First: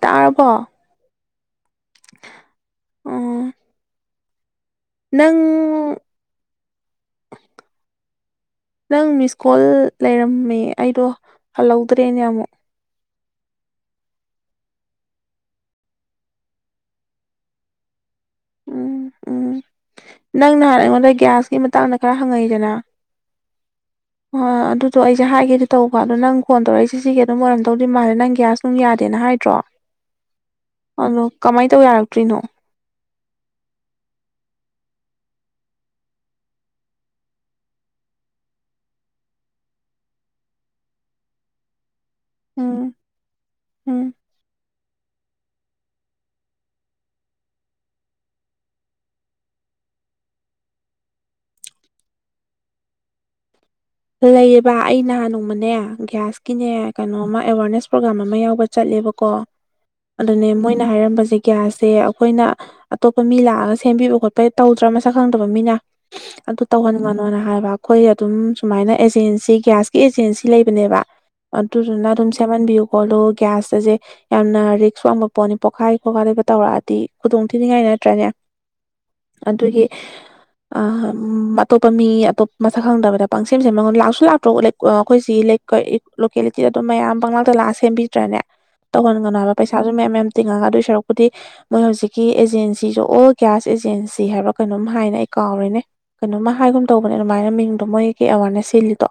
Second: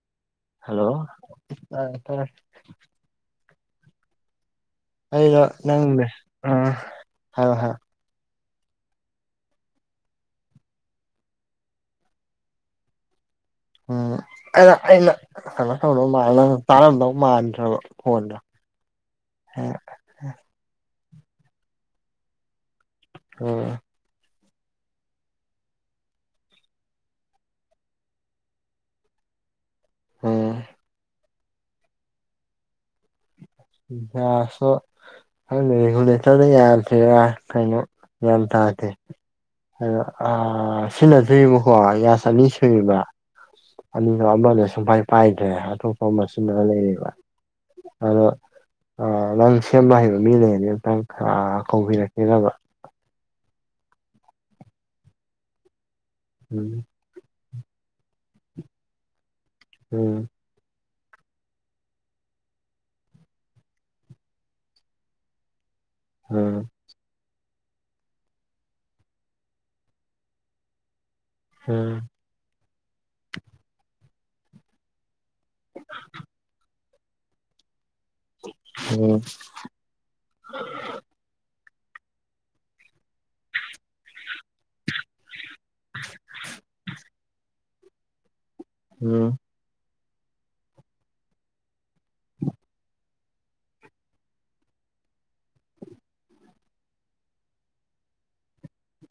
ꯇꯥꯔꯕꯣ ꯍꯜꯂꯣ꯫ ꯇꯥꯔꯦ ꯇꯥꯔꯦ꯫ ꯎꯝ ꯑꯩꯒ ꯅꯪ ꯃꯦꯁꯦꯁ ꯎꯝ ꯍꯥꯏꯌꯣ ꯍꯥꯏꯌꯣ꯫ ꯅꯪ ꯃꯤꯁ ꯀꯣꯜ ꯂꯩꯔꯝꯃꯦ ꯑꯩꯗꯣ ꯍꯜꯍꯧꯗ꯭ꯔꯦꯅꯦ ꯑꯃꯨꯛ꯫ ꯎꯝ ꯑꯩꯗꯣ ꯑꯩꯅ ꯀꯩꯅꯣ ꯇꯧꯗꯧ ꯃꯥꯟ ꯅꯪꯅ ꯇꯥꯔꯝꯗꯧ ꯃꯥꯟꯗ꯭ꯔꯕ ꯐꯣꯟꯗꯣ꯫ ꯎꯝ ꯎꯝ ꯍꯥ꯫ ꯅꯪ ꯅꯍꯥꯟ ꯑꯩꯉꯣꯟꯗ ꯒ꯭ꯌꯥꯁꯀꯤ ꯃꯇꯥꯡꯗ ꯈꯔ ꯍꯪꯉꯛꯏꯗꯅ꯫ ꯑꯥ꯫ ꯍ ꯑꯗꯨꯗꯣ ꯑꯩꯁꯦ ꯍꯥꯏꯒꯦꯗꯤ ꯇꯧꯕ ꯑꯗꯣ ꯅꯪ ꯐꯣꯟ ꯇꯧꯔꯛꯏꯁꯦ ꯁꯤꯒꯤ ꯑꯗꯨꯝ ꯑꯣꯏꯔꯝꯗꯧꯗꯤ ꯃꯥꯜꯂꯦ ꯅꯪ ꯒ꯭ꯌꯥꯁ ꯅꯪ ꯌꯥꯗꯦꯅ ꯍꯥꯏꯗ꯭ꯔꯣ ꯎꯝ ꯑꯗꯣ ꯀꯃꯥꯏꯅ ꯇꯧ ꯌꯥꯔꯛꯇ꯭ꯔꯤꯅꯣ? ꯒ꯭ꯌꯥꯁꯇꯣ ꯈꯪꯗꯦ ꯔꯦꯒꯨꯂꯦꯇꯔꯗ ꯌꯥꯗ꯭ꯔꯤꯔ ꯀꯩꯅꯣ ꯒ꯭ꯌꯥꯟ ꯇꯗꯦ꯫ ꯍꯥꯏꯔꯛꯑꯣ ꯑ ꯁꯤꯅꯗ꯭ꯕꯤꯕꯀꯣ ꯒ꯭ꯌꯥꯁ ꯑꯅꯤ ꯎꯝ ꯁꯨꯏꯕ ꯎꯝ ꯑꯅꯤꯗꯣ ꯑꯃꯅ ꯁꯨꯡꯄꯥꯏ ꯄꯥꯏꯈ꯭ꯔꯦ ꯑ ꯇꯣꯞꯄ ꯑꯃ ꯁꯤꯖꯤꯅ ꯂꯩꯔꯦꯕ ꯑꯗꯣ ꯑ ꯅꯪ ꯁꯦꯝꯕ ꯍꯩꯕ ꯃꯤ ꯂꯩꯔꯅꯤ ꯑꯃꯨꯛꯇꯪ ꯀꯧꯕꯤꯔꯛꯀꯦꯔꯕ꯫ ꯂꯩꯌꯦꯕ ꯑꯩ ꯅꯍꯥꯟ ꯅꯣꯡꯃꯅꯦ ꯒ꯭ꯌꯥꯁꯀꯤꯅꯦ ꯎꯝ ꯀꯩꯅꯣ ꯑꯃ ꯑꯦꯋꯥꯔꯅꯦꯁ ꯄ꯭ꯔꯣꯒ꯭ꯔꯥꯝ ꯑꯃ ꯌꯥꯎꯕ ꯆꯠꯂꯦꯕꯀꯣ ꯎꯝ ꯑꯗꯨꯅꯦ ꯃꯣꯏ ꯑꯩꯅ ꯍꯥꯏꯔꯝꯕꯁꯦ ꯒ꯭ꯌꯥꯁꯁꯦ ꯑꯈꯣꯏꯅ ꯑꯇꯣꯞꯄ ꯃꯤ ꯂꯥꯛꯑꯒ ꯁꯦꯝꯕꯤꯕ ꯈꯣꯠꯄ ꯇꯧꯗ꯭ꯔꯥ ꯃꯁꯛ ꯈꯪꯗꯕ ꯃꯤꯅ ꯎꯝ ꯑꯗꯨ ꯇꯧꯍꯟꯒꯅꯣꯅ ꯍꯥꯏꯕ ꯑꯈꯣꯏ ꯑꯗꯨꯝ ꯁꯨꯃꯥꯏꯅ ꯑꯦꯖꯦꯟꯁꯤ ꯒ꯭ꯌꯥꯁꯀꯤ ꯑꯦꯖꯦꯟꯁꯤ ꯂꯩꯕꯅꯦꯕ ꯎꯝ ꯑꯗꯨꯗꯨꯅ ꯑꯗꯨꯝ ꯁꯦꯝꯍꯟꯕꯤꯌꯨ ꯈꯣꯠꯂꯨ ꯒ꯭ꯌꯥꯁꯇꯁꯦ ꯌꯥꯝꯅ ꯔꯤꯛꯁꯁ ꯋꯥꯡꯕ ꯄꯣꯠꯅꯤ ꯄꯣꯈꯥꯏ ꯈꯣꯈꯥꯏ ꯂꯩꯕ ꯇꯧꯔꯛꯑꯗꯤ ꯗꯤ ꯈꯨꯗꯣꯡ ꯊꯤꯅꯤꯡꯉꯥꯏ ꯅꯠꯇ꯭ꯔꯅꯦ ꯎꯝ ꯑꯗꯨꯒꯤ ꯑ ꯎꯝ ꯑꯇꯣꯞꯄ ꯃꯤ ꯑꯇꯣꯞꯄ ꯃꯁꯛ ꯈꯪꯗꯕꯗ ꯄꯪꯁꯦꯝ ꯁꯦꯝꯍꯟꯒꯅꯨ ꯂꯥꯛꯁꯨ ꯂꯥꯛꯇ꯭ꯔꯣ ꯑꯈꯣꯏ ꯁꯤꯒꯤ ꯂꯩ ꯂꯣꯀꯦꯂꯤꯇꯤꯗ ꯑꯗꯨꯝ ꯃꯌꯥꯝ ꯄꯪꯂꯥꯛꯇ ꯂꯥꯛꯑ ꯁꯦꯝꯕꯤꯗ꯭ꯔꯅꯦ ꯎꯝ ꯇꯧꯍꯟꯒꯅꯨ ꯍꯥꯏꯕ ꯄꯩꯁꯥꯁꯨ ꯃꯌꯥꯝ ꯃꯌꯥꯝ ꯇꯤꯡꯉꯒ ꯑꯗꯨꯏ ꯁꯔꯨꯛꯄꯗꯤ ꯃꯣꯏ ꯍꯧꯖꯤꯛꯀꯤ ꯑꯦꯖꯦꯟꯁꯤꯁꯨ ꯑꯣꯜ ꯒ꯭ꯌꯥꯁ ꯑꯦꯖꯦꯟꯁꯤ ꯍꯥꯏꯕ ꯀꯩꯅꯣꯝ ꯍꯥꯏꯅꯦ ꯑꯩ ꯀꯥꯎꯔꯦꯅꯦ ꯀꯩꯅꯣꯝꯃ ꯍꯥꯏꯒꯨꯝ ꯇꯧꯕꯅꯦ ꯑꯗꯨꯃꯥꯏꯅ ꯃꯤꯡꯗꯣ ꯃꯣꯏ ꯑꯦꯋꯥꯔꯅꯦꯁ ꯁꯤꯜꯂꯤꯗꯣ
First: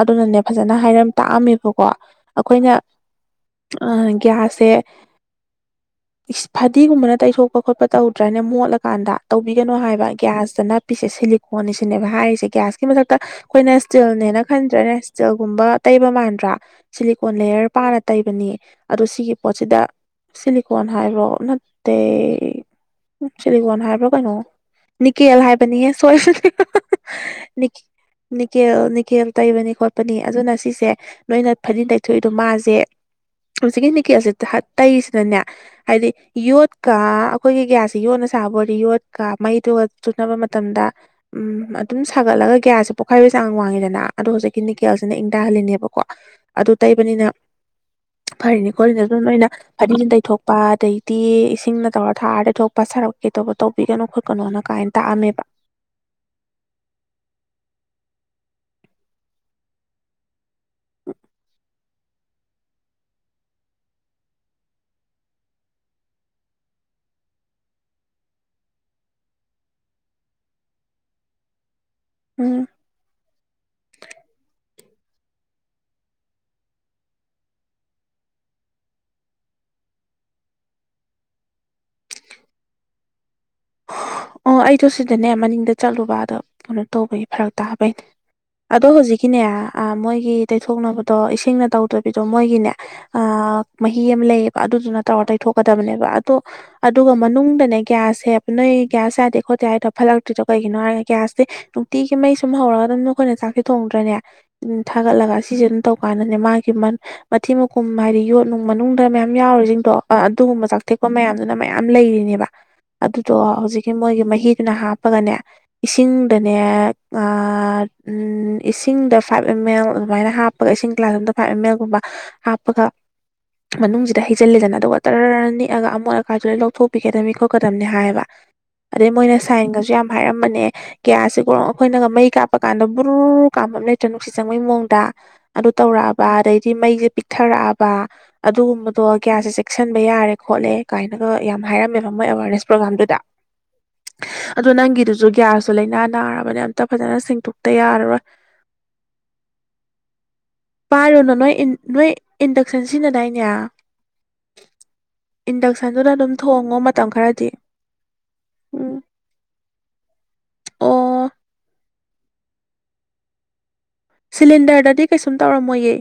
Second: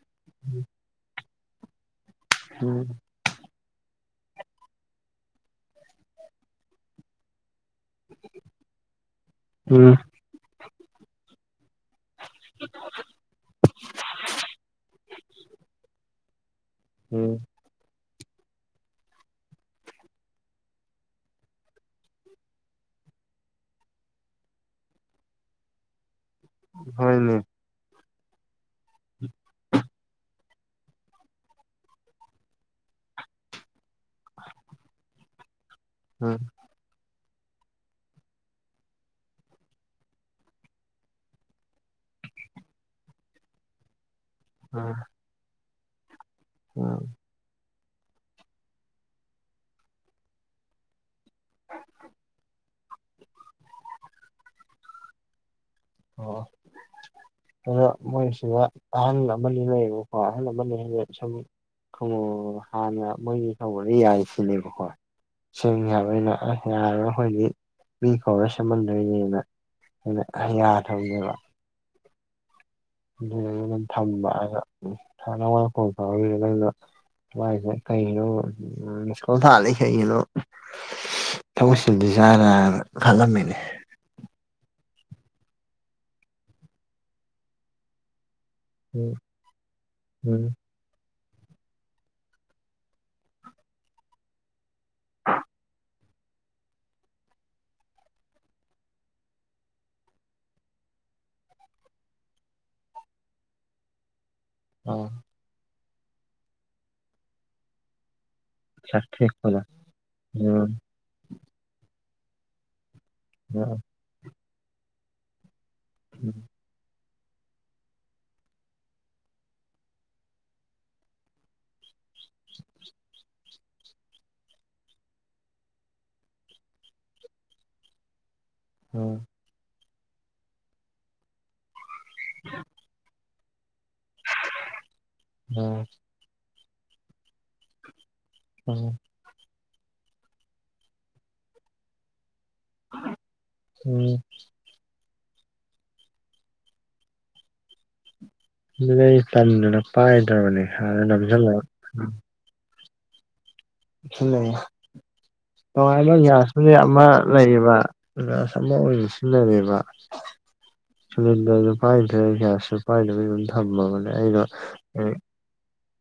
ꯑꯗꯨꯅꯅꯦ ꯐꯖꯅ ꯍꯥꯏꯔꯝ ꯇꯥꯛꯑꯝꯃꯦꯕꯀꯣ ꯑꯈꯣꯏꯅ ꯎꯝ ꯑꯥ ꯒ꯭ꯌꯥꯁꯁꯦ ꯐꯗꯤꯒꯨꯝꯕꯅ ꯇꯩꯊꯣꯛꯄ ꯈꯣꯠꯄ ꯇꯧꯗ꯭ꯔꯥꯅ ꯃꯣꯠꯂꯀꯥꯟꯗ ꯇꯧꯕꯤꯒꯅꯨ ꯎꯝ ꯍꯥꯏꯕ ꯒ꯭ꯌꯥꯁꯇ ꯅꯞꯄꯤꯁꯦ ꯁꯤꯂꯤꯀꯣꯟꯅꯤꯁꯤꯅꯦꯕ꯫ ꯍꯥꯏꯔꯤꯁꯦ ꯒ꯭ꯌꯥꯁꯀꯤ ꯃꯊꯛꯇ ꯑꯩꯈꯣꯏꯅ ꯏꯁꯇꯤꯜꯅꯦꯅ ꯈꯟꯗ꯭ꯔꯦꯅꯦ ꯏꯁꯇꯤꯜꯒꯨꯝꯕ ꯇꯩꯕ ꯃꯥꯟꯗ꯭ꯔꯥ꯫ ꯆꯂꯤꯀꯣꯟ ꯎꯝ ꯂꯩꯌꯔ ꯄꯥꯅ ꯇꯩꯕꯅꯤ ꯑꯗꯨ ꯁꯤꯒꯤ ꯄꯣꯠꯁꯤꯗ ꯁꯤꯂꯤꯀꯣꯟ ꯍꯥꯏꯕ꯭ꯔꯣ ꯅꯠꯇꯦ꯫ ꯁꯤꯂꯤꯒꯣꯟ ꯍꯥꯏꯕ꯭ꯔ ꯀꯩꯅꯣ ꯅꯤꯀꯦꯜ ꯍꯥꯏꯕꯅꯤꯍꯦ ꯁꯣꯏꯕꯅꯤ꯫ ꯍꯣꯔꯦꯟꯅꯦ꯫ ꯅꯤꯀꯦꯜ ꯅꯤꯀꯦꯜ ꯇꯩꯏꯕꯅꯤ ꯈꯣꯠ ꯄꯅꯤ ꯑꯗꯨꯅ ꯁꯤꯁꯦ ꯅꯣꯏꯅ ꯐꯗꯤ ꯇꯩꯊꯣꯛꯏꯗꯣ ꯃꯥꯁꯦ ꯍꯧꯖꯤꯛꯀꯤ ꯅꯤꯛ ꯀꯦꯁꯁꯦ ꯇꯩꯁꯤꯅꯅꯦ ꯍꯥꯏꯗꯤ ꯎꯝ ꯌꯣꯠ ꯌꯣꯠꯀ ꯑꯩꯈꯣꯏꯒꯤ ꯒ꯭ꯌꯥꯁꯁꯤ ꯌꯣꯅ ꯁꯥꯕ ꯑꯣꯏꯗꯤ ꯌꯣꯠꯀ ꯃꯩꯗꯨꯒ ꯆꯨꯅꯕ ꯃꯇꯝꯗ ꯎꯝ ꯑꯗꯨꯝ ꯁꯥꯒꯠꯂꯒ ꯒ꯭ꯌꯥꯁꯁꯦ꯫ ꯄꯣꯛꯈꯥꯏꯕ ꯆꯥꯡ ꯋꯥꯡꯉꯤꯗꯅ ꯑꯗꯣ ꯍꯧꯖꯤꯛꯀꯤ ꯎꯝ ꯅꯤꯀꯦꯜꯁꯤꯅ ꯏꯪꯊꯍꯜꯂꯤꯅꯦꯕꯀꯣ ꯑꯗꯨ ꯎꯝ ꯇꯩꯕꯅꯤꯅ ꯐꯔꯤꯅꯤ ꯈꯣꯠꯂꯤꯅ ꯑꯗꯨ ꯅꯣꯏꯅ ꯐꯗꯤꯅ ꯇꯩꯊꯣꯛꯄ ꯑꯗꯩ ꯇꯤ ꯏꯁꯤꯡꯅ ꯇꯧꯔ ꯊꯥꯔꯗꯤ ꯊꯣꯛꯄ ꯁꯔꯛ ꯀ ꯇꯧꯕ ꯇꯧꯕꯤꯒꯅꯣ ꯈꯣꯠꯀꯅꯣꯅ ꯀꯥꯏꯅ ꯇꯥꯛꯑꯝꯃꯦꯕ ꯑꯣ ꯑꯗꯥ ꯃꯣꯏꯁꯤꯗ ꯑꯍꯜ ꯑꯃꯅꯤ ꯂꯩꯌꯦꯕꯀꯣ ꯑꯍꯜ ꯑꯃꯅꯤ ꯍꯥꯏꯁꯦ ꯁꯨꯝ ꯈꯣꯡꯉ ꯍꯥꯟꯅ ꯃꯣꯏꯒꯤ ꯇꯧꯕꯗ [unintelligible] ꯅꯦꯕꯀꯣ ꯁꯦꯝꯒꯦ ꯍꯥꯢꯕ ꯑꯩꯅ ꯌꯥꯔꯣꯏ ꯑꯩꯈꯣꯢꯗ ꯃꯤ ꯀꯧꯔ ꯁꯦꯝꯍꯟꯗꯣꯏꯅꯦꯅ ꯑꯩꯅ ꯌꯥꯗꯕꯅꯤꯕ ꯎꯝ ꯑꯗꯨ ꯑꯗꯨꯝ ꯊꯝꯕ ꯑꯩꯅ [unintelligible] [unintelligible] [unintelligible] ꯃꯥꯢꯁꯦ ꯀꯩꯅꯣ [unintelligible] [unintelligible] ꯀꯒꯤꯅꯣ ꯇꯧꯁꯤꯟꯕꯤꯁꯤꯔꯥꯅ ꯈꯜꯂꯝꯃꯤꯅꯦ ꯑꯣ ꯑꯩꯗꯣ ꯁꯤꯗꯅꯦ ꯃꯅꯤꯡꯗ ꯆꯠꯂꯨꯕ ꯑꯗꯣ ꯀꯩꯅꯣ ꯇꯧꯕꯒꯤ ꯐꯔꯛ ꯇꯥꯕꯩꯅꯦ ꯑꯗꯣ ꯎꯝ ꯍꯧꯖꯤꯛꯀꯤꯅꯦ ꯃꯣꯏꯒꯤ ꯎꯝ ꯇꯩꯊꯣꯛꯅꯕ ꯑꯗꯣ ꯏꯁꯤꯡꯅ ꯇꯧꯗꯕꯤꯗꯣ ꯃꯣꯏꯒꯤꯅꯦ ꯑꯥ ꯃꯍꯤ ꯑꯃ ꯂꯩ ꯑꯗꯨꯗꯨꯅ ꯇꯧꯔ ꯇꯩꯊꯣꯛꯀꯗꯕꯅꯦꯕ ꯑꯗꯣ ꯑꯗꯨꯒ ꯃꯅꯨꯡꯗꯅꯦ ꯒ꯭ꯌꯥꯁꯁꯦ ꯅꯣꯏ ꯀ꯭ꯌꯥꯁ ꯌꯥꯗꯦ ꯈꯣꯠꯇꯦ ꯍꯥꯢꯗꯣ ꯐꯥꯠꯂꯛꯇ꯭ꯔꯤꯗꯣ ꯀꯔꯤꯒꯤꯅꯣ ꯍꯥꯢꯕ ꯀ꯭ꯌꯥꯁ ꯁꯦ ꯅꯨꯡꯇꯤꯒꯤ ꯃꯩ ꯁꯨꯝ ꯍꯧꯔꯒ ꯑꯗꯨꯝ ꯑꯩꯈꯣꯏꯅ ꯆꯥꯛꯁꯦ ꯊꯣꯡꯗ꯭ꯔꯅꯦ ꯑꯗꯨꯝ ꯑ ꯊꯥꯒꯠꯂꯒ ꯑꯁꯤꯁꯦ ꯑꯗꯨꯝ ꯇꯧꯀꯥꯟꯗꯅꯦ ꯃꯥꯒꯤ ꯃꯊꯤ ꯃꯀꯨꯝ ꯍꯥꯏꯗꯤ ꯌꯣꯠ ꯅꯨꯡ ꯃꯅꯨꯡꯗ ꯃꯌꯥꯝ ꯁꯥꯊꯦꯛꯄꯗꯣ ꯌꯥꯎꯔꯤꯁꯤꯡꯗꯣ ꯑꯗꯨꯒꯨꯝꯕ ꯎꯝ ꯆꯥꯛꯊꯦꯛꯄ ꯃꯌꯥꯝꯗꯨꯅ ꯃꯌꯥꯝ ꯂꯩꯔꯤꯅꯦꯕ ꯇꯣ ꯍꯧꯖꯤꯛꯀꯤ ꯃꯣꯏꯒꯤ ꯃꯍꯤꯗꯨꯅ ꯍꯥꯞꯄꯒꯅꯦ ꯏꯁꯤꯡꯗꯅꯦ ꯑꯥ ꯎꯝ ꯏꯁꯤꯡꯗ ꯐꯥꯏꯚ ꯑꯦꯝ ꯑꯦꯜ ꯑꯗꯨꯃꯥꯏꯅ ꯍꯥꯞꯄꯒ ꯏꯁꯤꯡ ꯒ꯭ꯂꯥꯁ ꯑꯃꯗ ꯐꯥꯏꯚ ꯑꯦꯝ ꯑꯦꯜꯒꯨꯝꯕ ꯍꯥꯞꯄꯒ ꯃꯅꯨꯡꯁꯤꯗ ꯍꯩꯖꯤꯜꯂꯦꯗꯅ ꯑꯗꯨꯒ ꯇꯔꯥꯔ ꯅꯤꯛꯑꯒ ꯑꯃꯛ ꯑꯀꯥꯏꯗꯧ ꯂꯧꯊꯣꯛꯄꯤꯒꯗꯕꯅꯤ ꯈꯣꯠꯀꯗꯝꯕꯅꯤ ꯍꯥꯏꯕ ꯑꯗꯩ ꯃꯣꯏꯅ ꯁꯥꯏꯟꯒꯁꯨ ꯌꯥꯝ ꯍꯥꯏꯔꯝꯕꯅꯦ ꯀ꯭ꯌꯥꯁꯤ ꯀꯣ ꯑꯩꯈꯣꯏꯅꯒ ꯃꯩ ꯀꯥꯞꯄ ꯀꯥꯟꯗ ꯕꯨ꯭ꯔꯨ ꯀꯥꯝꯕ ꯑꯃ ꯂꯩꯇ꯭ꯔꯥ ꯅꯨꯡꯁꯤꯠ ꯆꯪꯕꯩ ꯃꯑꯣꯡꯗ ꯑꯗꯨ ꯇꯧꯔꯛꯑꯕ ꯑꯗꯩꯗꯤ ꯃꯩꯁꯦ ꯄꯤꯛꯊꯔꯛꯑꯕ ꯑꯗꯨꯒꯨꯝꯕꯗꯣ ꯀ꯭ꯌꯥꯁꯦ ꯆꯦꯛꯁꯤꯟꯕ ꯌꯥꯔꯦ ꯈꯣꯠꯂꯦ ꯀꯥꯏꯅꯒ ꯌꯥꯝꯅ ꯍꯥꯏꯔꯝꯃꯦꯕ ꯃꯣꯏ ꯑꯦꯋꯥꯔꯅꯦꯁ ꯄ꯭ꯔꯣꯒ꯭ꯔꯝ ꯎꯝ ꯑꯗꯣ ꯅꯪꯒꯤꯗꯨꯁꯨ ꯀ꯭ꯌꯥꯁꯇꯨ ꯂꯩꯅꯥ ꯅꯥꯔꯕꯅꯤ ꯑꯝꯇ ꯐꯖꯅ ꯁꯦꯡꯇꯣꯛꯇ ꯌꯥꯔꯔꯣꯏ ꯥꯑꯗꯨꯅ ꯑꯩ ꯇꯥꯟꯗꯅ ꯄꯥꯏꯗ꯭ꯔꯕꯅꯦ ꯍꯥꯟꯅ ꯄꯥꯏꯔꯨꯅꯨ ꯅꯣꯏ ꯅꯝꯁꯤꯜꯂꯒ ꯅꯣꯏ ꯏꯟꯗꯛꯁꯟ ꯁꯤꯖꯤꯟꯅꯗꯥꯏꯅꯦ ꯁꯤꯖꯤꯟꯅꯩꯌꯦ ꯑꯗꯣ ꯏꯟꯗꯛꯁꯟꯗꯨꯅ ꯇꯣꯉꯥꯟꯕ ꯑꯗꯨꯝ ꯒ꯭ꯌꯥꯁꯁꯨꯗꯤ ꯊꯣꯡꯉꯣ ꯑꯃ ꯃꯇꯝ ꯈꯔꯗꯤ ꯂꯩꯌꯦꯕ ꯑꯃ ꯎꯝ ꯑꯣꯏꯅ ꯁꯤꯖꯤꯟꯅꯕꯅꯦꯕ ꯑꯣ ꯁꯤꯂꯤꯟꯗꯔꯗꯨ ꯄꯥꯏꯗ꯭ꯔꯦ ꯒ꯭ꯌꯥꯁꯁꯨꯨ ꯄꯥꯏꯗꯕꯤ ꯑꯗꯨꯝ ꯊꯝꯃꯕꯅꯤ ꯁꯤꯂꯤꯟꯗꯔꯗꯗꯤ ꯀꯩꯁꯨꯝ ꯇꯧꯔꯝꯃꯣꯏꯌꯦ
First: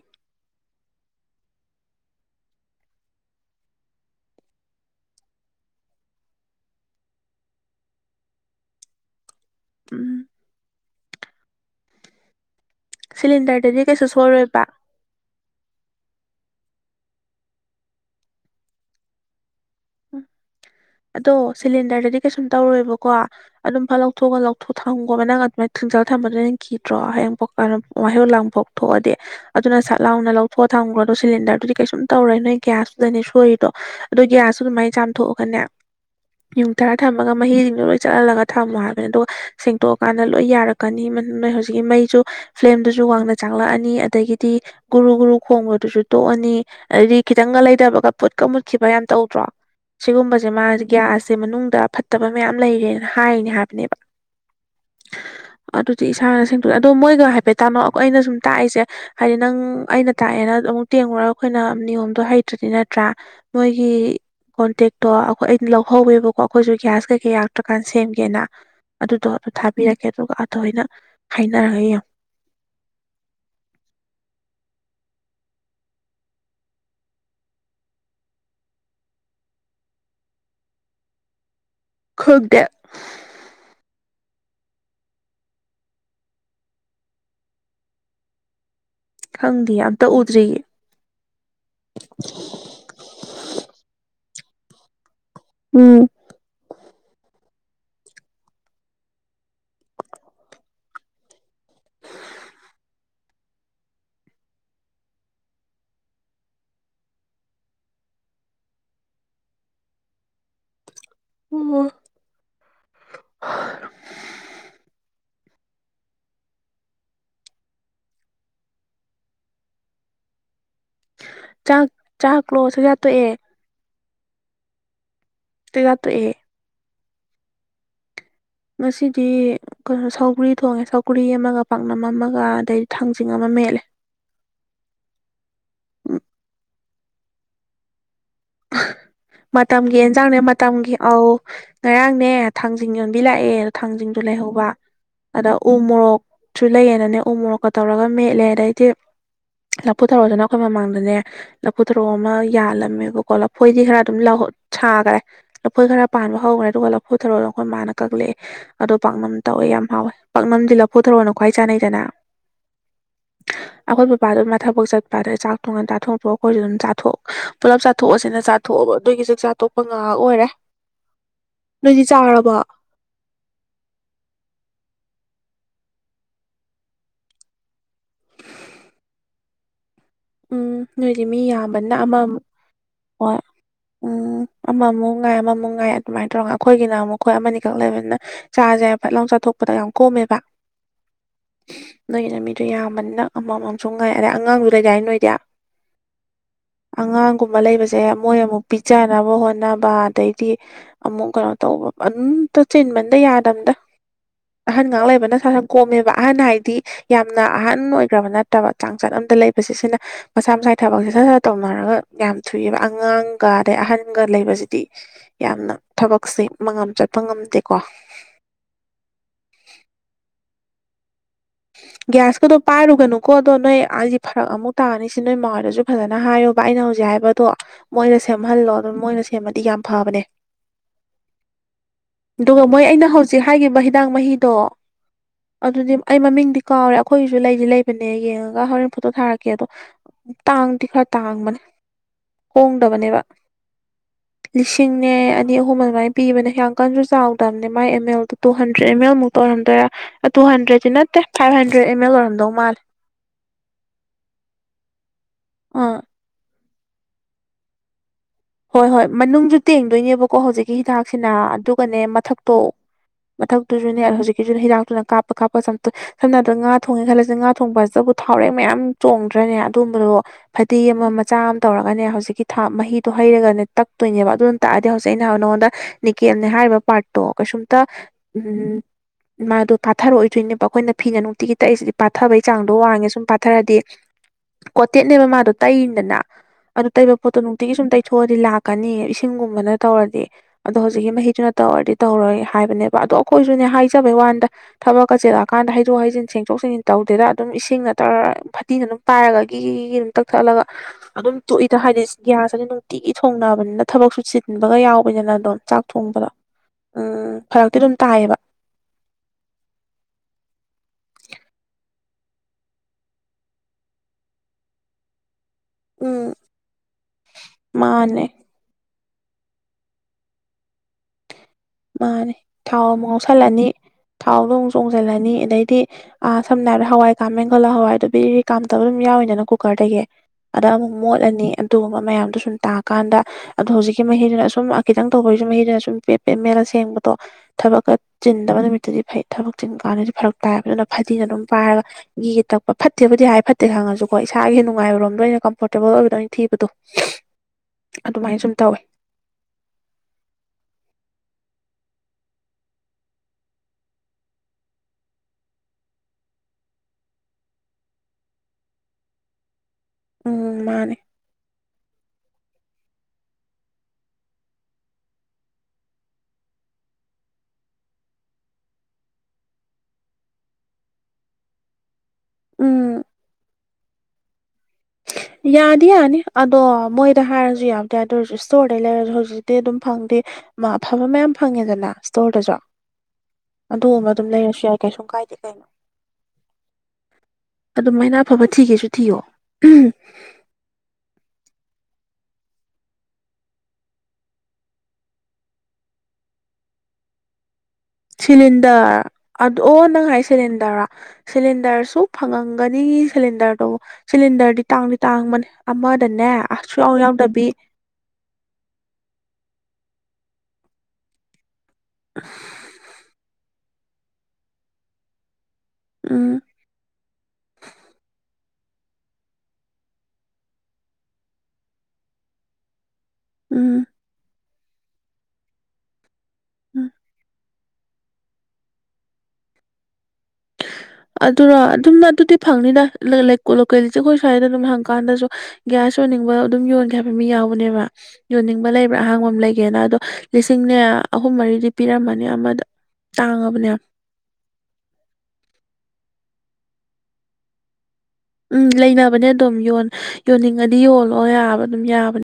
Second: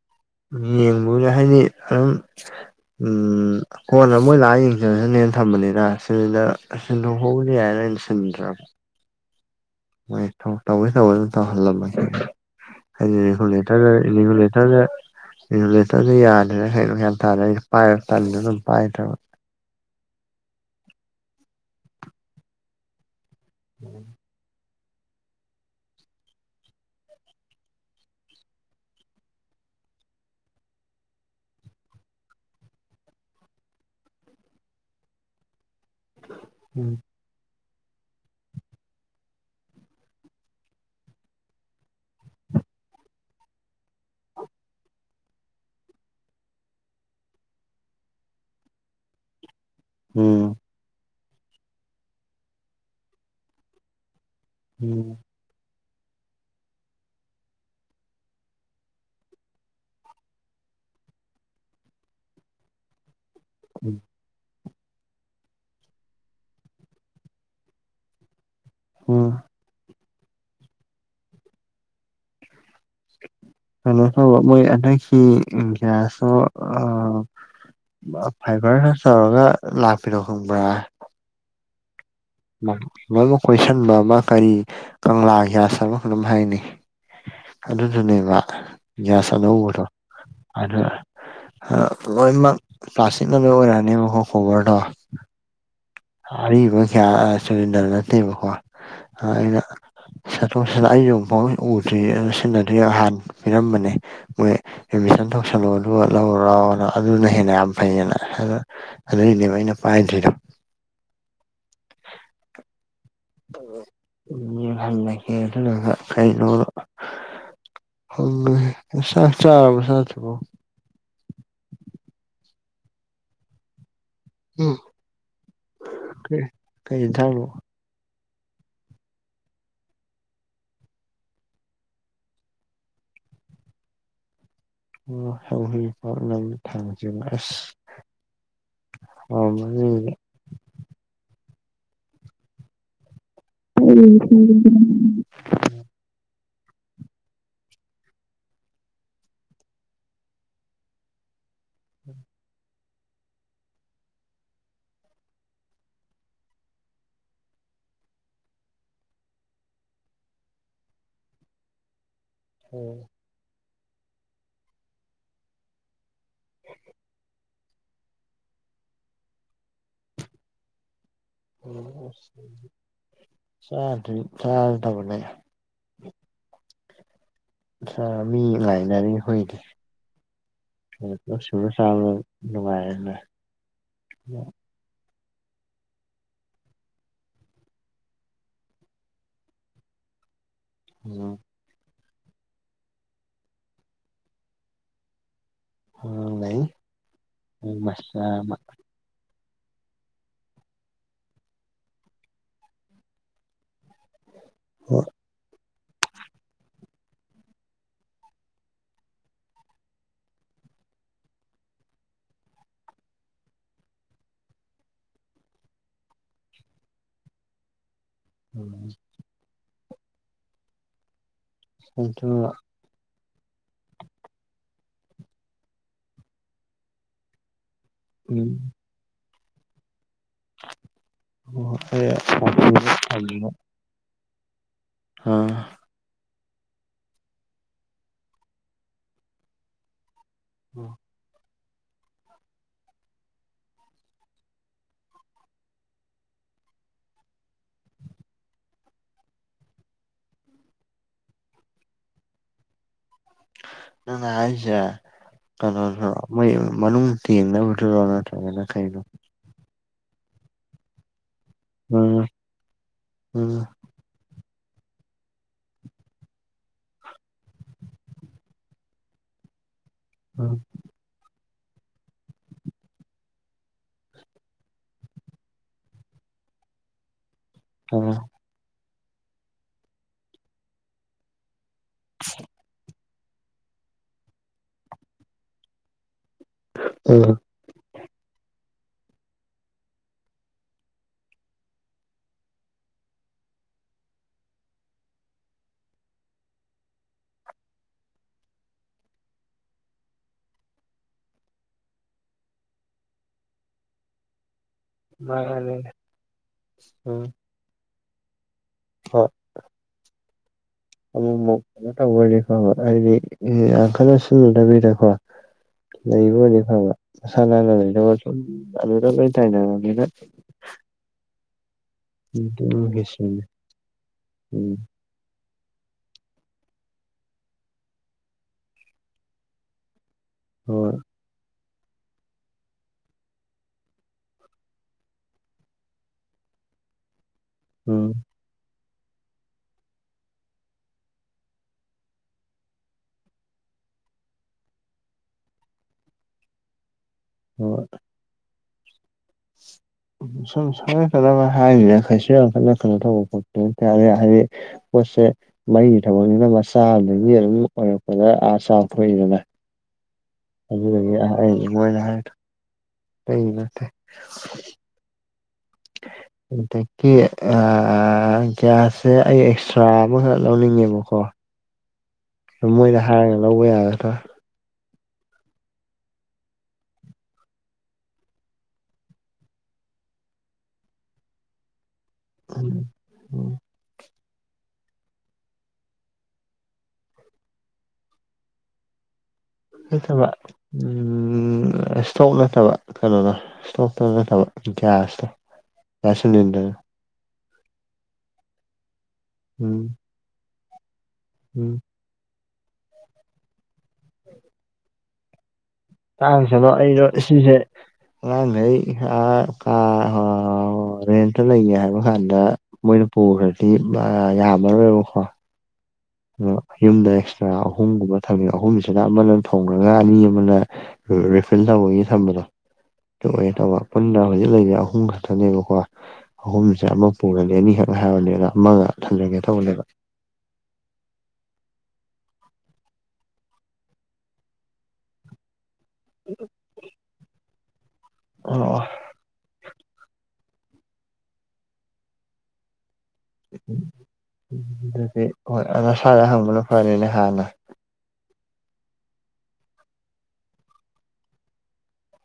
ꯌꯦꯡꯕꯅꯦ ꯍꯥꯏꯗꯤ ꯑꯗꯨꯝ ꯎꯝ ꯀꯣꯟꯅ ꯃꯣꯏ ꯂꯥꯛꯑ ꯌꯦꯡꯖꯖꯅꯤꯅ ꯊꯝꯕꯅꯤꯗ ꯁꯤꯂꯤꯟꯗꯔ ꯁꯤꯟꯗꯣꯛ ꯍꯧꯕꯗꯤ ꯌꯥꯏꯗ ꯑꯩꯅ ꯁꯤꯟꯗ꯭ꯔꯕ ꯎꯝ ꯃꯣꯏ [unintelligible] [unintelligible] ꯑꯗꯨꯝ ꯇꯧꯍꯜꯂꯝꯕꯅꯦ ꯍꯥꯏꯗꯤ ꯁꯤꯂꯤꯟꯗꯔꯗꯗꯤ ꯔꯤꯒꯨꯂꯦꯇꯔꯗ ꯀꯩꯁꯨ ꯁꯣꯏꯔꯣꯏꯕ ꯔꯤꯒꯨꯂꯦꯇꯔꯗ ꯔꯤꯒꯨꯂꯦꯇꯔꯗꯨ ꯌꯥꯗ꯭ꯔꯤꯔꯥ ꯈꯪꯗꯦ ꯒ꯭ꯌꯥꯟ ꯇꯥꯗꯦ ꯑꯩꯁꯨ ꯄꯥꯏꯗꯧ ꯇꯥꯟꯅ ꯑꯗꯨꯝ ꯄꯥꯏꯗ꯭ꯔꯕꯥ ꯑꯗꯣ ꯁꯤꯂꯤꯟꯗꯔꯗꯗꯤ ꯀꯩꯁꯨꯝ ꯇꯧꯔꯣꯏꯕꯀꯣ ꯑꯗꯨꯝ ꯐꯠ ꯂꯧꯊꯣꯛꯑꯒ ꯂꯧ ꯊꯥꯡꯒꯣꯕ ꯅꯪ ꯑꯗꯨꯃꯥꯏꯅ ꯊꯤꯡꯖꯤꯟꯂ ꯊꯝꯕꯗꯨꯅ ꯅꯪ ꯀꯤꯗ꯭ꯔꯣ ꯍꯌꯦꯡ ꯄꯣꯛ ꯃꯩꯍꯧ ꯂꯥꯡꯄꯣꯛ ꯊꯣꯛꯑꯗꯤ ꯑꯗꯨꯅ ꯁꯠ ꯂꯥꯎꯅ ꯂꯧꯊꯣꯛꯑ ꯊꯝꯈ꯭ꯔꯣꯗꯣ ꯁꯤꯂꯤꯟꯗꯔꯗꯨꯗꯤ ꯀꯩꯁꯨꯝ ꯇꯧꯔꯣꯢ ꯅꯣꯏ ꯒ꯭ꯌꯥꯁꯇꯨꯗꯅꯦ ꯁꯣꯏꯔꯤꯗꯣ ꯑꯗꯣ ꯒ꯭ꯌꯥꯁꯗꯨ ꯑꯗꯨꯃꯥꯏꯅ ꯆꯥꯝꯊꯣꯛꯑꯒꯅꯦ ꯌꯨꯡꯊꯔ ꯎꯝ ꯊꯝꯃꯒ ꯃꯍꯤꯁꯤꯡꯗꯣ ꯂꯣꯏ ꯆꯠꯍꯜꯂꯒ ꯊꯝꯃꯣ ꯍꯥꯏꯕꯅꯤ ꯑꯗꯨꯒ ꯁꯦꯡꯇꯣꯛꯑꯀꯥꯟꯗ ꯂꯣꯏ ꯌꯥꯔꯛꯀꯅꯤ ꯅꯣꯏ ꯍꯧꯖꯤꯛꯀꯤ ꯃꯩꯖꯨ ꯐ꯭ꯂꯦꯝꯗꯨꯁꯨ ꯋꯥꯡꯅ ꯆꯥꯛꯂꯛꯑꯅꯤ ꯑꯗꯒꯤꯗꯤ ꯒꯨꯔꯨ ꯒꯨꯔꯨ ꯈꯣꯡꯕꯗꯨꯁꯨ ꯇꯣꯛꯑꯅꯤ ꯑꯗꯩꯗꯤ ꯈꯤꯇꯪꯒ ꯂꯩꯗꯕꯒ ꯄꯨꯨꯠꯀ ꯃꯨꯠꯈꯤꯕ ꯌꯥꯝ ꯇꯧꯗ꯭ꯔꯣ꯫ ꯎꯝ ꯁꯤꯒꯨꯝꯕꯁꯦ ꯃꯥꯁꯦ ꯒ꯭ꯌꯥꯁꯁꯦ ꯃꯅꯨꯡꯗ ꯐꯠꯇꯕ ꯃꯌꯥꯝ ꯂꯩꯔꯦꯅ ꯍꯥꯏꯔꯤꯅꯦ ꯍꯥꯏꯕꯅꯦꯕ꯫ ꯎꯝ꯫ ꯑꯗꯨꯗꯤ ꯏꯁꯥꯅ ꯁꯦꯡꯗꯣꯛꯑꯦ ꯑꯗꯣ ꯃꯣꯏꯒ ꯍꯥꯏꯐꯦꯠ ꯇꯥꯅꯧ ꯑꯩꯅ ꯁꯨꯝ ꯇꯥꯛꯏꯁꯦ ꯍꯥꯏꯗꯤ ꯅꯪ ꯑꯩꯅ ꯇꯥꯛꯑꯦꯅ ꯑꯃꯨꯛ ꯇꯦꯡꯉꯨꯔꯒ ꯑꯩꯈꯣꯏꯅ ꯅꯤꯌꯣꯝꯗꯣ ꯍꯩꯇ꯭ꯔꯗꯤ ꯅꯠꯇ꯭ꯔꯥ ꯃꯣꯏꯒꯤ ꯎꯝ ꯀꯣꯟꯇꯦꯛ ꯇꯣ ꯑꯩꯈꯣꯏ ꯑꯩꯅ ꯂꯧꯍꯧꯋꯦꯕꯀꯣ ꯑꯩꯈꯣꯏꯁꯨ ꯒ꯭ꯌꯥꯁ ꯀꯩꯀꯩ ꯌꯥꯛꯇ꯭ꯔꯀꯥꯟ ꯁꯦꯝꯒꯦꯅ ꯎꯝ ꯑꯗꯨꯗꯣ ꯑꯗꯨ ꯊ ꯄꯤꯔꯛꯀꯦ ꯑꯗꯨꯒ ꯑꯗ ꯑꯣꯏꯅ ꯍꯥꯏꯅꯔꯒ ꯌꯦꯡꯉꯨ꯫ ꯀꯩꯅꯣ ꯇꯧꯕ ꯃꯣꯏ ꯑꯗꯨꯒꯤ ꯒ꯭ꯌꯥꯁꯇꯣ ꯑ ꯐꯥꯏꯕꯔꯅ ꯇꯧꯔꯒ ꯂꯥꯛꯄꯤꯗꯣ ꯈꯪꯕ꯭ꯔꯥ꯫ ꯈꯡ ꯂꯣꯏꯃꯛ ꯀꯣꯏꯁꯟꯕ ꯑꯃ ꯀꯔꯤ ꯀꯪꯂꯥ ꯒ꯭ꯌꯥꯁ ꯑꯃ ꯀꯩꯅꯣꯝ ꯍꯥꯏꯅꯦ꯫ ꯑꯗꯨꯗꯨꯅꯦꯕ ꯒ꯭ꯌꯥꯁ ꯈꯪꯗꯤꯌꯦ ꯑꯅꯧꯕꯗꯣ ꯑꯝꯇ ꯎꯗ꯭ꯔꯤꯌꯦ ꯑꯗꯨ ꯑ ꯂꯣꯏꯃꯛ ꯄ꯭ꯂꯥꯥꯁꯇꯤꯛꯅ ꯂꯣꯏ ꯑꯣꯏꯔꯛꯑꯅꯦꯕꯀꯣ ꯀꯣꯕꯔꯗꯣ꯫ ꯎꯝ꯫ ꯑꯔꯤꯕ ꯒ꯭ꯌꯥꯁ ꯁꯤꯂꯤꯟꯗꯔ ꯅꯠꯇꯦꯕꯀꯣ ꯑꯩꯅ ꯁꯇꯣꯁꯅ ꯑꯩ ꯑꯃꯨꯛꯐꯥꯎ ꯎꯗ꯭ꯔꯤꯌꯦ ꯑꯗꯨ ꯁꯤꯖꯤꯟꯅꯗ꯭ꯔꯤꯌꯦ ꯅꯍꯥꯟ ꯄꯤꯔꯝꯕꯅꯦ꯫ ꯃꯣꯏ ꯑꯦꯠꯃꯤꯁꯟ ꯇꯧꯁꯜꯂꯣ ꯑꯗꯨꯒ ꯂꯧꯔꯣ ꯂꯥꯎꯅ ꯑꯗꯨꯅ ꯍꯦꯟꯅ ꯌꯥꯝ ꯐꯩꯌꯦꯅ ꯑꯗꯨ ꯑꯗꯨꯅꯦꯕ ꯑꯩꯅ ꯄꯥꯏꯗ꯭ꯔꯤꯗꯣ꯫ ꯑꯣ꯫ [unintelligible] ꯀꯩꯅꯣ [unintelligible] ꯆꯥꯛ ꯆꯥꯔꯕꯣ ꯆꯥꯗꯔꯤꯕꯣ꯫ ꯆꯥꯛ ꯆꯥꯛꯂꯣ ꯆꯥꯛꯆꯥ ꯇꯣꯛꯑꯦ꯫ ꯎꯝ꯫ ꯆꯥꯛꯆꯥ ꯇꯣꯛꯑꯦ꯫ ꯀꯩ ꯀꯩ ꯏꯟꯖꯥꯡꯅꯣ꯫ ꯉꯁꯤꯗꯤ ꯀꯩꯅꯣ ꯁꯧꯒ꯭ꯔꯤ ꯊꯣꯡꯉꯦ ꯁꯧꯒ꯭ꯔꯤ ꯑꯃꯒ ꯄꯥꯛꯅꯝ ꯑꯃꯒ ꯑꯗꯩ ꯊꯥꯡꯖꯤꯡ ꯑꯃ ꯃꯦꯠꯂꯦ꯫ ꯑꯣ ꯁꯧꯒꯔꯤ ꯄꯥꯛꯅꯝ ꯊꯥꯡꯖꯤꯡ ꯑꯁ꯫ ꯃꯇꯝꯒꯤ ꯍꯥꯎꯔꯝꯃꯅꯤꯅꯦ ꯑꯦꯟꯖꯥꯡꯅꯦ ꯃ ꯃꯇꯝꯒꯤ ꯑꯧ ꯉꯔꯥꯡꯅꯦ ꯊꯥꯡꯖꯤꯡ ꯌꯣꯟꯕꯤ ꯂꯥꯛꯑꯦ ꯊꯥꯡꯖꯤꯡꯗꯨ ꯂꯩꯍꯧꯕ [unintelligible] ꯑꯗ ꯎ ꯃꯣꯔꯣꯛꯁꯨ ꯂꯩꯌꯦꯅꯅꯦ ꯎ ꯃꯣꯔꯣꯛꯀ ꯇꯧꯔꯒ ꯃꯦꯠꯂꯦ ꯑꯗꯩꯗꯤ ꯂꯐꯨ ꯊꯔꯣꯗꯨꯅ ꯑꯩꯈꯣꯏ ꯃꯃꯥꯡꯗꯅꯦ ꯂꯐꯨ ꯊꯔꯣ ꯑꯃ ꯌꯥꯜꯂꯝꯃꯦꯕ ꯀꯣ ꯂꯐꯣꯏꯗꯤ ꯈꯔ ꯑꯗꯨꯝ ꯂꯧ ꯁꯥꯒꯔꯦ꯫ ꯂꯐꯣꯏ ꯈꯔ ꯄꯥꯟꯕ ꯍꯧꯒ꯭ꯔꯦ ꯑꯗꯨꯒ ꯂꯐꯨ ꯊꯔꯣꯗ ꯑꯩꯈꯣꯏ ꯃꯥꯅ ꯀꯛꯂꯛꯑꯦ ꯑꯗꯣ ꯄꯥꯛꯅꯝ ꯇꯧꯋꯦ ꯌꯥꯝ ꯍꯥꯎꯋꯦ ꯄꯥꯛꯅꯝꯗꯤ ꯂꯐꯨ ꯊꯔꯛꯑꯣꯅ ꯈ꯭ꯋꯥꯏ ꯆꯥꯅꯩꯗꯅ꯫ ꯎꯝ꯫ ꯑꯩꯈꯣꯏ ꯕꯕꯥꯗꯨ ꯃ ꯥꯊꯕꯛ ꯆꯠꯄ ꯑꯗꯩ ꯆꯥꯛ ꯉꯇꯥꯟ ꯊꯣꯡꯗꯣꯛꯒ ꯑꯩꯈꯣꯏꯁꯨ ꯑꯗꯨꯝ ꯆꯥꯊꯣꯛ ꯄꯨꯂꯞ ꯆꯥ ꯆꯥꯊꯣꯛꯑꯁꯤꯅ ꯆꯥꯊꯣꯛꯑꯕ ꯑꯗꯨꯒꯤ ꯆꯥꯛꯆꯥ ꯇꯣꯛꯄ ꯉꯍꯥꯛ ꯑꯣꯏꯔꯦ꯫ ꯅꯣꯏꯗꯤ ꯑꯣ ꯑꯁ ꯆꯥꯔꯕꯣ ꯑꯩꯗꯤ ꯆꯥꯗ꯭ꯔꯤ ꯆꯥꯔꯗꯧꯕꯅꯦ꯫ [unintelligible] ꯃꯤ ꯉꯥꯏꯅꯔꯤ ꯑꯈꯣꯏꯗꯤ꯫ ꯎꯝ ꯅꯣꯏꯗꯤ ꯃꯤ ꯑꯁꯨꯔꯥ ꯌꯥꯝꯕꯅꯤꯅ ꯆꯕꯔꯣꯏ ꯑꯃꯃꯨꯛ ꯅꯨꯡꯉꯥꯏꯌꯦꯅꯦ ꯍꯣꯏ ꯎꯝ ꯑꯃꯃꯨꯛ ꯉꯥꯏ ꯑꯃꯃꯨꯛ ꯉꯥꯏ ꯑꯗꯨꯃꯥꯏꯅ ꯇꯧꯔꯒ ꯑꯩꯈꯣꯏꯒꯤꯅ ꯑꯃꯨꯛ ꯃꯈꯣꯏ ꯑꯃꯅꯤ ꯑꯈꯛ ꯂꯩꯕꯅꯤꯅ ꯆꯥꯁꯦ ꯐꯠ ꯂꯥꯎ ꯆꯥꯊꯣꯛꯄꯗ ꯌꯥꯝ ꯀꯣꯝꯃꯦꯕ ꯑꯃꯁꯨꯍꯪ ꯅꯣꯏꯒꯤꯅ ꯃꯤꯗꯣ ꯌꯥꯝꯕꯅꯤꯅ ꯑꯃꯃꯁꯨ ꯉꯥꯏ ꯑꯗꯩ ꯑꯉꯥꯡꯗꯨ ꯂꯩꯗꯥꯏ ꯅꯣꯏꯗꯤ ꯑꯉꯥꯡ ꯂꯩ ꯑꯉꯥꯡꯒꯨꯝꯕ ꯑꯉꯥꯡ ꯂꯩꯕꯁꯦ ꯃꯆꯥ ꯃꯣꯏ ꯑꯃ ꯑꯃꯨꯛ ꯄꯤ ꯆꯥꯅꯕ ꯍꯣꯠꯅꯕ ꯑꯗꯩꯗꯤ ꯑꯃꯨꯛ ꯀꯩꯅꯣ ꯇꯧꯕ ꯑꯗꯨꯝꯇ ꯆꯤꯟꯕꯟꯗ ꯌꯥꯗ ꯑꯝꯗ ꯑꯍꯟ ꯉꯥꯛ ꯂꯩꯕꯅ ꯁꯥ ꯁꯟ ꯀꯣꯝꯃꯦꯕ ꯑꯍꯟ ꯍꯥꯏꯗꯤ ꯌꯥꯝꯅ ꯑꯍꯟ ꯑꯣꯏꯈ꯭ꯔꯕ ꯅꯠꯇꯕ ꯆꯥꯡ ꯆꯠ ꯑꯝꯗ ꯂꯩꯕꯁꯦ ꯁꯤꯅ ꯃꯁꯥ ꯃꯁꯥꯒꯤ ꯊꯕꯛꯁꯦ ꯁꯠ ꯁꯠ ꯇꯧꯅꯔꯒ ꯌꯥꯝ ꯊꯨꯏꯑꯕ ꯑꯉꯥꯡꯒ ꯑꯗꯩ ꯑꯍꯟꯒ ꯂꯩꯕꯁꯤꯗꯤ ꯌꯥꯝꯅ ꯊꯕꯛꯁꯦ ꯃꯉꯥꯝ ꯆꯠꯄ ꯉꯝꯗꯦꯀꯣ ꯎꯝ ꯑꯗꯨ ꯒꯦꯏꯁ ꯀꯗꯣ ꯄꯥꯏꯔꯨꯒꯅꯨꯀꯣ ꯑꯗꯣ ꯅꯣꯏ ꯑꯩꯜꯗꯤ ꯐꯔꯛ ꯑꯃꯨꯛ ꯇꯥꯔꯅꯤꯁꯤ ꯅꯣꯏ ꯃꯉꯍꯣꯏꯗꯁꯨ ꯐꯖꯅ ꯍꯥꯏꯌꯣꯕ ꯑꯩꯅ ꯍꯧꯖꯤꯛ ꯍꯥꯏꯕꯗꯣ ꯃꯣꯏꯅ ꯁꯦꯝꯍꯜꯂꯣ ꯑꯗꯨꯅ ꯃꯣꯏꯅ ꯁꯦꯝꯃꯗꯤ ꯌꯥꯝ ꯐꯕꯅꯦ ꯑꯗꯨꯒ ꯃꯣꯏ ꯑꯩꯅ ꯍꯧꯖꯤꯛ ꯍꯥꯏꯒꯤꯕ ꯍꯤꯗꯛ ꯃꯍꯤꯗꯣ ꯍꯥ ꯑꯗꯨꯗꯤ ꯑꯩ ꯃꯃꯤꯡꯗꯤ ꯀꯥꯎꯔꯦ ꯑꯩꯈꯣꯏꯒꯤꯁꯨ ꯂꯩꯗꯤ ꯂꯩꯕꯅꯦ ꯌꯦꯡꯉꯒ ꯍꯣꯔꯦꯟ ꯐꯣꯇꯣ ꯊꯥꯔꯛꯀꯦ ꯑꯗꯣ ꯇꯥꯡꯗꯤ ꯈꯔ ꯇꯥꯡꯕꯅꯦ ꯍꯣꯡꯗꯕꯅꯦꯕ ꯂꯤꯁꯤꯡꯅꯦ ꯑꯅꯤ ꯑꯍꯨꯝ ꯑꯗꯨꯃꯥꯏꯅ ꯄꯤꯕꯅꯦ ꯍꯡ ꯀꯟꯁꯨ ꯆꯥꯎꯗꯕꯅꯦ ꯃꯥꯏ ꯑꯦꯝ ꯑꯦꯜꯗꯣ ꯇꯨ ꯍꯟꯗ꯭ꯔꯦꯗ ꯑꯦꯝ ꯑꯦꯜ ꯃꯨꯛꯇ ꯇꯧꯍꯅꯗꯔꯦ ꯑꯇꯨꯍꯅꯗ꯭ꯔꯦꯠꯇꯤ ꯅꯠꯇꯦ ꯐꯥꯏꯚ ꯍꯟꯗ꯭ꯔꯦꯗ ꯑꯦꯝ ꯑꯦꯜ ꯑꯣꯏꯔꯝꯗꯧ ꯃꯥꯜꯂꯦ ꯅꯪꯅ ꯍꯥꯏꯁꯦ ꯑꯥ ꯀꯩꯅꯣꯗꯣ ꯃꯣꯏ ꯃꯅꯨꯡꯗ ꯊꯦꯡꯅꯕꯗꯨꯔꯣꯟꯠ ꯍꯣꯏ ꯍꯣꯏ ꯃꯅꯨꯡꯁꯨ ꯇꯦꯡꯗꯣꯏꯅꯦꯕꯀꯣ ꯍꯧꯖꯤꯛꯀꯤ ꯍꯤꯗꯥꯛꯁꯤꯅ ꯑꯗꯨ ꯄꯅꯦ ꯎꯝ ꯃꯊꯛꯇꯣ ꯎꯝ ꯃꯊꯛꯇꯨꯁꯨꯅꯦ ꯍꯧꯖꯤꯛꯀꯤꯁꯨꯅꯤ ꯍꯤꯗꯥꯛꯇꯨꯅ ꯀꯥꯞꯄ ꯀꯥꯞꯄ ꯆꯅ ꯇꯨꯏ ꯍꯅꯥꯗꯨ ꯉꯥ ꯊꯣꯡꯉꯦ ꯈꯜꯂꯁꯦ ꯉꯥ ꯊꯣꯡꯕꯆꯕꯨꯠ ꯊꯥꯎꯔꯦꯛ ꯃꯌꯥꯝ ꯆꯣꯡꯗ꯭ꯔꯅꯦ ꯑꯗꯨꯒꯨꯝꯕꯗꯣ ꯎꯝ ꯐꯗꯤ ꯑꯃ ꯃꯆꯥ ꯑꯃ ꯇꯧꯔꯒꯅꯦ ꯍꯧꯖꯤꯛꯀꯤ ꯊ ꯃꯍꯤ ꯇꯣ ꯍꯩꯔꯒꯅꯦ ꯇꯛꯇꯣꯏꯅꯦꯕ ꯑꯗꯨꯅ ꯇꯥꯛꯑꯗꯤ ꯍꯧꯖꯤꯛ ꯑꯩꯅ ꯍꯥꯎ ꯅꯉꯣꯟꯗ ꯅꯤꯀꯦꯝꯅꯦ ꯍꯥꯏꯔꯤꯕ ꯄꯥꯔꯠꯇꯣ ꯀꯩꯁꯨꯝ ꯇ ꯎꯝ ꯎꯝ ꯃꯥꯗꯣ ꯄꯥꯊꯔꯛꯑꯣꯏꯗꯣꯏꯅꯦꯕ ꯑꯩꯈꯣꯏꯅ ꯐꯤꯅ ꯅꯨꯡꯇꯤꯒꯤ ꯇꯛꯏꯁꯤꯗꯤ ꯄꯥꯊꯕꯩ ꯆꯥꯡꯗꯣ ꯋꯥꯡꯉꯦ ꯁꯨꯝ ꯄꯥꯊꯔꯗꯤ ꯀꯣꯇꯦꯠꯅꯦꯕ ꯃꯥꯗꯣ ꯇꯩꯔꯤꯗꯅ ꯑꯗꯨ ꯇꯩꯕ ꯎꯝ ꯄꯣꯠꯇꯣꯅꯨ ꯇꯤꯒꯤ ꯁꯨꯝ ꯇꯩꯊꯣꯛꯑꯗꯤ ꯂꯥꯛꯀꯅꯤ ꯏꯁꯤꯡꯒꯨꯝꯕꯅ ꯇꯧꯔꯗꯤ ꯑꯗꯣ ꯍꯧꯖꯤꯛꯀꯤ ꯃꯍꯤꯗꯨꯅ ꯇꯧꯔꯗꯤ ꯇꯧꯔꯣꯏ ꯍꯥꯏꯕꯅꯦꯕ ꯑꯗꯣ ꯑꯩꯈꯣꯏꯁꯨꯅꯦ ꯍꯥꯏꯖꯕꯩ ꯋꯥꯟꯗ ꯊꯕꯛꯀ ꯆꯦꯜꯂꯛꯑꯀꯥꯟꯗ ꯍꯩꯗꯣꯛ ꯍꯩꯖꯤꯟ ꯁꯦꯡꯗꯣꯛ ꯁꯦꯡꯖꯤꯟ ꯇꯧꯗꯦꯗ ꯑꯗꯨꯝ ꯏꯁꯤꯡꯅꯠꯇꯔ ꯐꯗꯤꯅ ꯑꯗꯨꯝ ꯇꯥꯏꯔꯒꯒꯤꯒꯤ ꯑꯗꯨꯝ ꯇꯛꯊꯠꯂꯒ ꯑꯗꯨꯝ ꯇꯣꯛꯏꯗ ꯍꯥꯏꯗꯤ ꯒ꯭ꯌꯥꯁ ꯑꯅꯤ ꯅꯨꯡꯇꯤꯒꯤ ꯊꯣꯡꯅꯕꯅꯤꯅ ꯊꯕꯛꯁꯨ ꯆꯤꯟ ꯕꯒ ꯌꯥꯎꯕꯅꯤꯅ ꯑꯗꯨꯝ ꯃꯥꯅꯤꯅꯦ ꯆꯥꯛ ꯊꯣꯡꯕꯗꯣ ꯎꯝ ꯐꯔꯛꯇꯤ ꯑꯗꯨꯝ ꯇꯥꯏꯌꯦꯕ ꯍꯣꯏ ꯑꯃꯨꯛꯨꯛ ꯀꯩꯅꯣ ꯇꯧꯕꯑꯣꯏꯗꯤ ꯐꯕꯥ ꯍꯥꯏꯗꯤ ꯑꯦꯑ ꯈꯅꯅꯥ ꯁꯤꯟꯗꯔꯒꯗꯀꯣ ꯎꯝ ꯂꯩꯕ ꯑꯣꯏꯗꯤ ꯐꯕ ꯁꯡꯉꯥꯒꯂꯩꯗꯧꯕ ꯃꯥꯅꯦ ꯁꯨꯃ ꯂꯩꯗꯧꯕ ꯂꯣꯏ ꯇꯥꯏꯅꯔꯃꯤꯅꯥ ꯃꯥꯅꯦ ꯊꯥꯎ ꯑꯃꯨꯛ ꯎꯝ ꯉꯥꯎꯁꯜꯂꯅꯤ ꯊꯥꯎꯗꯣ ꯑꯃꯨꯛ ꯆꯣꯡꯁꯤꯜꯂꯅꯤ ꯑꯗꯩꯗꯤ ꯑ ꯁꯝꯅ ꯍꯥꯏꯔꯕꯗ ꯍꯋꯥꯏ ꯀꯥꯝ ꯃꯦꯟ ꯈꯜꯂꯣ ꯍꯋꯥꯏꯗꯨ ꯕꯔꯤ ꯔꯤ ꯀꯥꯝꯗꯕ ꯑꯗꯨꯝ ꯌꯥꯎꯏꯗꯅ ꯀꯨꯀꯔꯗꯒꯤ ꯑꯗ ꯑꯃꯨꯛ ꯍꯣꯏ ꯃꯣꯠꯂꯅꯤ ꯑꯗꯨꯒꯨꯝꯕ ꯃꯌꯥꯝꯗꯣ ꯁꯨꯝ ꯇꯥꯛꯑꯀꯥꯟꯗ ꯑꯗꯣ ꯍꯧꯖꯤꯛꯀꯤ ꯃꯍꯤꯗꯨꯅ ꯁꯨꯝ ꯈꯤꯇꯪ ꯇꯧꯕꯒꯤꯁꯨ ꯃꯍꯤꯗꯨꯅ ꯁꯨꯝ ꯄꯅ ꯑꯦꯝ ꯃꯦꯔ ꯁꯦꯡꯕꯗꯣ ꯊꯕꯛꯀ ꯎꯝ ꯆꯤꯟꯗꯕ ꯅꯨꯃꯤꯠꯇꯗꯤ ꯐꯩ ꯊꯕꯛ ꯆꯤꯟ ꯀꯥꯟꯗꯗꯤ ꯐꯔꯛ ꯇꯥꯏꯑꯕ ꯑꯗꯨꯅ ꯐꯗꯤꯅ ꯑꯗꯨꯝ ꯄꯥꯏꯔꯒ ꯒꯤꯒꯤ ꯇꯛꯄ ꯐꯠꯇꯦꯕꯨꯗꯤ ꯍꯥꯏ ꯐꯠꯇꯦ ꯈꯪꯉꯖꯨꯀꯣ ꯏꯁꯥꯒꯤ ꯅꯨꯡꯉꯥꯏꯕꯔꯣꯝꯗꯣ ꯑꯣꯏꯅ ꯀꯝꯐꯣꯔꯠꯇꯦꯕꯜ ꯑꯣꯏꯕꯗꯣ ꯑꯣꯏꯟ ꯊꯤꯕꯗꯣ [unintelligible] ꯑꯗꯨꯃꯥꯏꯟ ꯁꯨꯝ ꯇꯧꯋꯦ [inaudible] ꯁꯨꯝ [unintelligible] ꯐꯅꯕ ꯍꯥꯏꯅꯤꯗ ꯀꯩꯁꯨ ꯌꯥꯝ ꯀꯟꯅ ꯀꯩꯅꯣ ꯇꯧꯕ ꯄꯣꯠꯇꯣ [unintelligible] ꯍꯥꯏꯗꯤ ꯄꯣꯠꯁꯦ ꯃꯩꯒꯤ ꯊꯕꯛꯅꯤꯅ ꯃꯆꯥꯝꯗꯒꯤ ꯑꯗꯨꯝ ꯑꯣꯏꯔꯛꯄꯗ ꯑ ꯆꯥꯎꯊꯣꯛꯏꯗꯅ ꯎꯝ ꯃꯥꯅꯦ ꯑꯗꯨꯗꯒꯤ ꯑ ꯑꯩ ꯃꯣꯏꯅ ꯍꯥꯔꯛꯇꯣ ꯇꯩꯒꯤ ꯅꯠꯇꯦ [unintelligible] ꯑꯗꯨꯗꯒꯤ ꯑ ꯒ꯭ꯌꯥꯁꯁꯦ ꯑꯩ ꯑꯦꯛꯁꯇ꯭ꯔꯥ ꯑꯃꯒ ꯂꯧꯅꯤꯡꯉꯦꯕꯀꯣ ꯗꯨꯝ ꯎꯝ ꯃꯣꯏꯗ ꯍꯥꯏꯔꯒ ꯂꯧꯕ ꯌꯥꯒꯇ꯭ꯔꯥ ꯌꯥꯗꯤ ꯌꯥꯅꯤ ꯑꯗꯣ ꯃꯣꯏꯗ ꯍꯥꯏꯔꯖꯨ ꯌꯥꯕꯨꯗꯤ ꯌꯥꯏ ꯑꯗꯨꯑꯣꯏꯔꯖꯨ ꯏꯁꯇꯣꯔꯗꯩ ꯂꯩꯔꯖꯨ ꯍꯧꯖꯤꯛꯇꯤ ꯑꯗꯨꯝ ꯐꯪꯗꯦ ꯃꯥ ꯑꯐꯕ ꯃꯌꯥꯝ ꯐꯪꯉꯦꯗꯅ ꯏꯁꯇꯣꯔꯗꯖꯨ ꯑꯗꯣꯕ ꯑꯗꯨꯝ ꯂꯩꯔꯁꯨ ꯌꯥꯏ ꯀꯩꯁꯨꯝ ꯀꯥꯏꯗꯦ ꯀꯩꯅꯣ ꯑꯗꯨꯝꯃꯥꯏꯟꯅ ꯑꯐꯕ ꯊꯤꯒꯦꯁꯨ ꯊꯤꯌꯣ ꯅꯠꯇꯕ ꯎꯝ ꯁꯇꯣꯛ ꯂꯠꯇꯕ ꯀꯩꯅꯣꯗꯣ ꯏꯁꯇꯣꯛꯇꯣ ꯅꯠꯇꯕ ꯒ꯭ꯌꯥꯁꯇꯣ ꯒ꯭ꯌꯥꯁ ꯁꯤꯂꯤꯟꯗ꯭ꯔ ꯁꯤꯂꯤꯟꯗꯔ ꯑꯗꯣ ꯑꯣ ꯎꯝ ꯅꯪ ꯍꯥꯏꯁ ꯁꯤꯂꯤꯟꯗꯔꯔꯣ ꯎꯝ ꯁꯤꯂꯤꯟꯗꯔꯁꯨ ꯐꯪꯉꯝꯒꯅꯤ ꯁꯤꯂꯤꯟꯗꯔꯗꯣ ꯁꯤꯂꯤꯟꯗꯔꯗꯤ ꯇꯥꯡꯗꯤ ꯇꯥꯡꯕꯅꯦ ꯑꯃ ꯇꯥꯡꯁꯅꯣ ꯑꯩꯩꯗꯣ ꯁꯤꯖꯦ ꯑꯉꯡꯒꯩ ꯑ ꯀ ꯍꯣ ꯔꯦꯟꯇ ꯂꯩꯒꯦ ꯍꯥꯏꯕ ꯀꯥꯟꯗ ꯃꯣꯏꯅ ꯄꯨꯒꯔꯗꯤ ꯌꯥꯝꯃꯔꯣꯏꯕꯀꯣ ꯎꯝ ꯌꯨꯝꯗ ꯑꯦꯛꯁꯇ꯭ꯔꯥ ꯑꯍꯨꯝꯒꯨꯝꯕ ꯊꯝꯃꯦ ꯑꯍꯨꯝꯁ ꯁꯤꯅ ꯑꯃꯂꯣꯏꯝ ꯊꯣꯡꯒ꯭ꯔꯒ ꯑꯅꯤ ꯑꯃꯅ ꯔꯤꯐꯤꯜ ꯇꯧꯕꯒꯤ ꯊꯝꯕꯗꯣ [unintelligible] ꯇꯕ ꯎꯝ ꯄꯨꯟꯗ ꯍꯧꯖꯤꯛ ꯂꯩꯖꯦ ꯑꯍꯨꯝ ꯈꯠꯇꯅꯦꯕꯀꯣ ꯎꯝ ꯑꯍꯨꯝꯁꯦ ꯑꯃ ꯄꯨꯔꯅꯤ ꯔꯃꯤ ꯍꯦꯛ ꯍꯥꯏꯔꯕꯅꯦꯅ ꯑꯃꯒ ꯊꯝꯖꯟꯒꯦ ꯇꯧꯕꯅꯦꯕ [inaudible] ꯑꯗꯨꯔꯣ ꯑꯗꯨꯝꯅ ꯑꯗꯨꯗꯤ ꯐꯪꯅꯤꯗ ꯂ ꯂꯩꯀꯣ ꯂꯣꯀꯦꯜꯂꯤꯆꯤ ꯑꯈꯣꯏ ꯁ꯭ꯋꯥꯏꯗ ꯑꯗꯨꯝ ꯍꯪꯀꯥꯟꯗꯖꯨ ꯒ꯭ꯌꯥꯁ ꯌꯣꯟꯅꯤꯡꯕ ꯑꯗꯨꯝ ꯌꯣꯟꯒꯦ ꯍꯥꯏꯕ ꯃꯤ ꯌꯥꯎꯕꯅꯦꯕ ꯌꯣꯟꯅꯤꯡꯕ ꯑꯣ ꯂꯩꯕ꯭ꯔꯥ ꯑꯍꯥꯡꯕ ꯑꯝ ꯂꯩ ꯒꯦꯅ ꯑꯗꯣ ꯂꯤꯁꯤꯡꯅꯦ ꯑꯍꯨꯝ ꯃꯔꯤꯗꯤ ꯄꯤꯔꯝꯃꯅꯤ ꯑꯃꯗ ꯇꯥꯡꯉꯕꯅꯦ ꯑꯗꯨꯗꯤ ꯍꯣꯏ ꯑꯗ ꯁꯥꯗ ꯍꯪꯕꯅ ꯐꯅꯤꯅꯦ ꯍꯥꯟꯅ ꯎꯝ ꯂꯩꯅꯕꯅꯦ ꯑꯗꯨꯝ ꯌꯣꯟ ꯌꯣꯟꯅꯤꯡꯉꯗꯤ ꯌꯣꯜꯂꯣ ꯌꯥꯕ ꯑꯗꯨꯝ ꯌꯥꯕꯅꯦ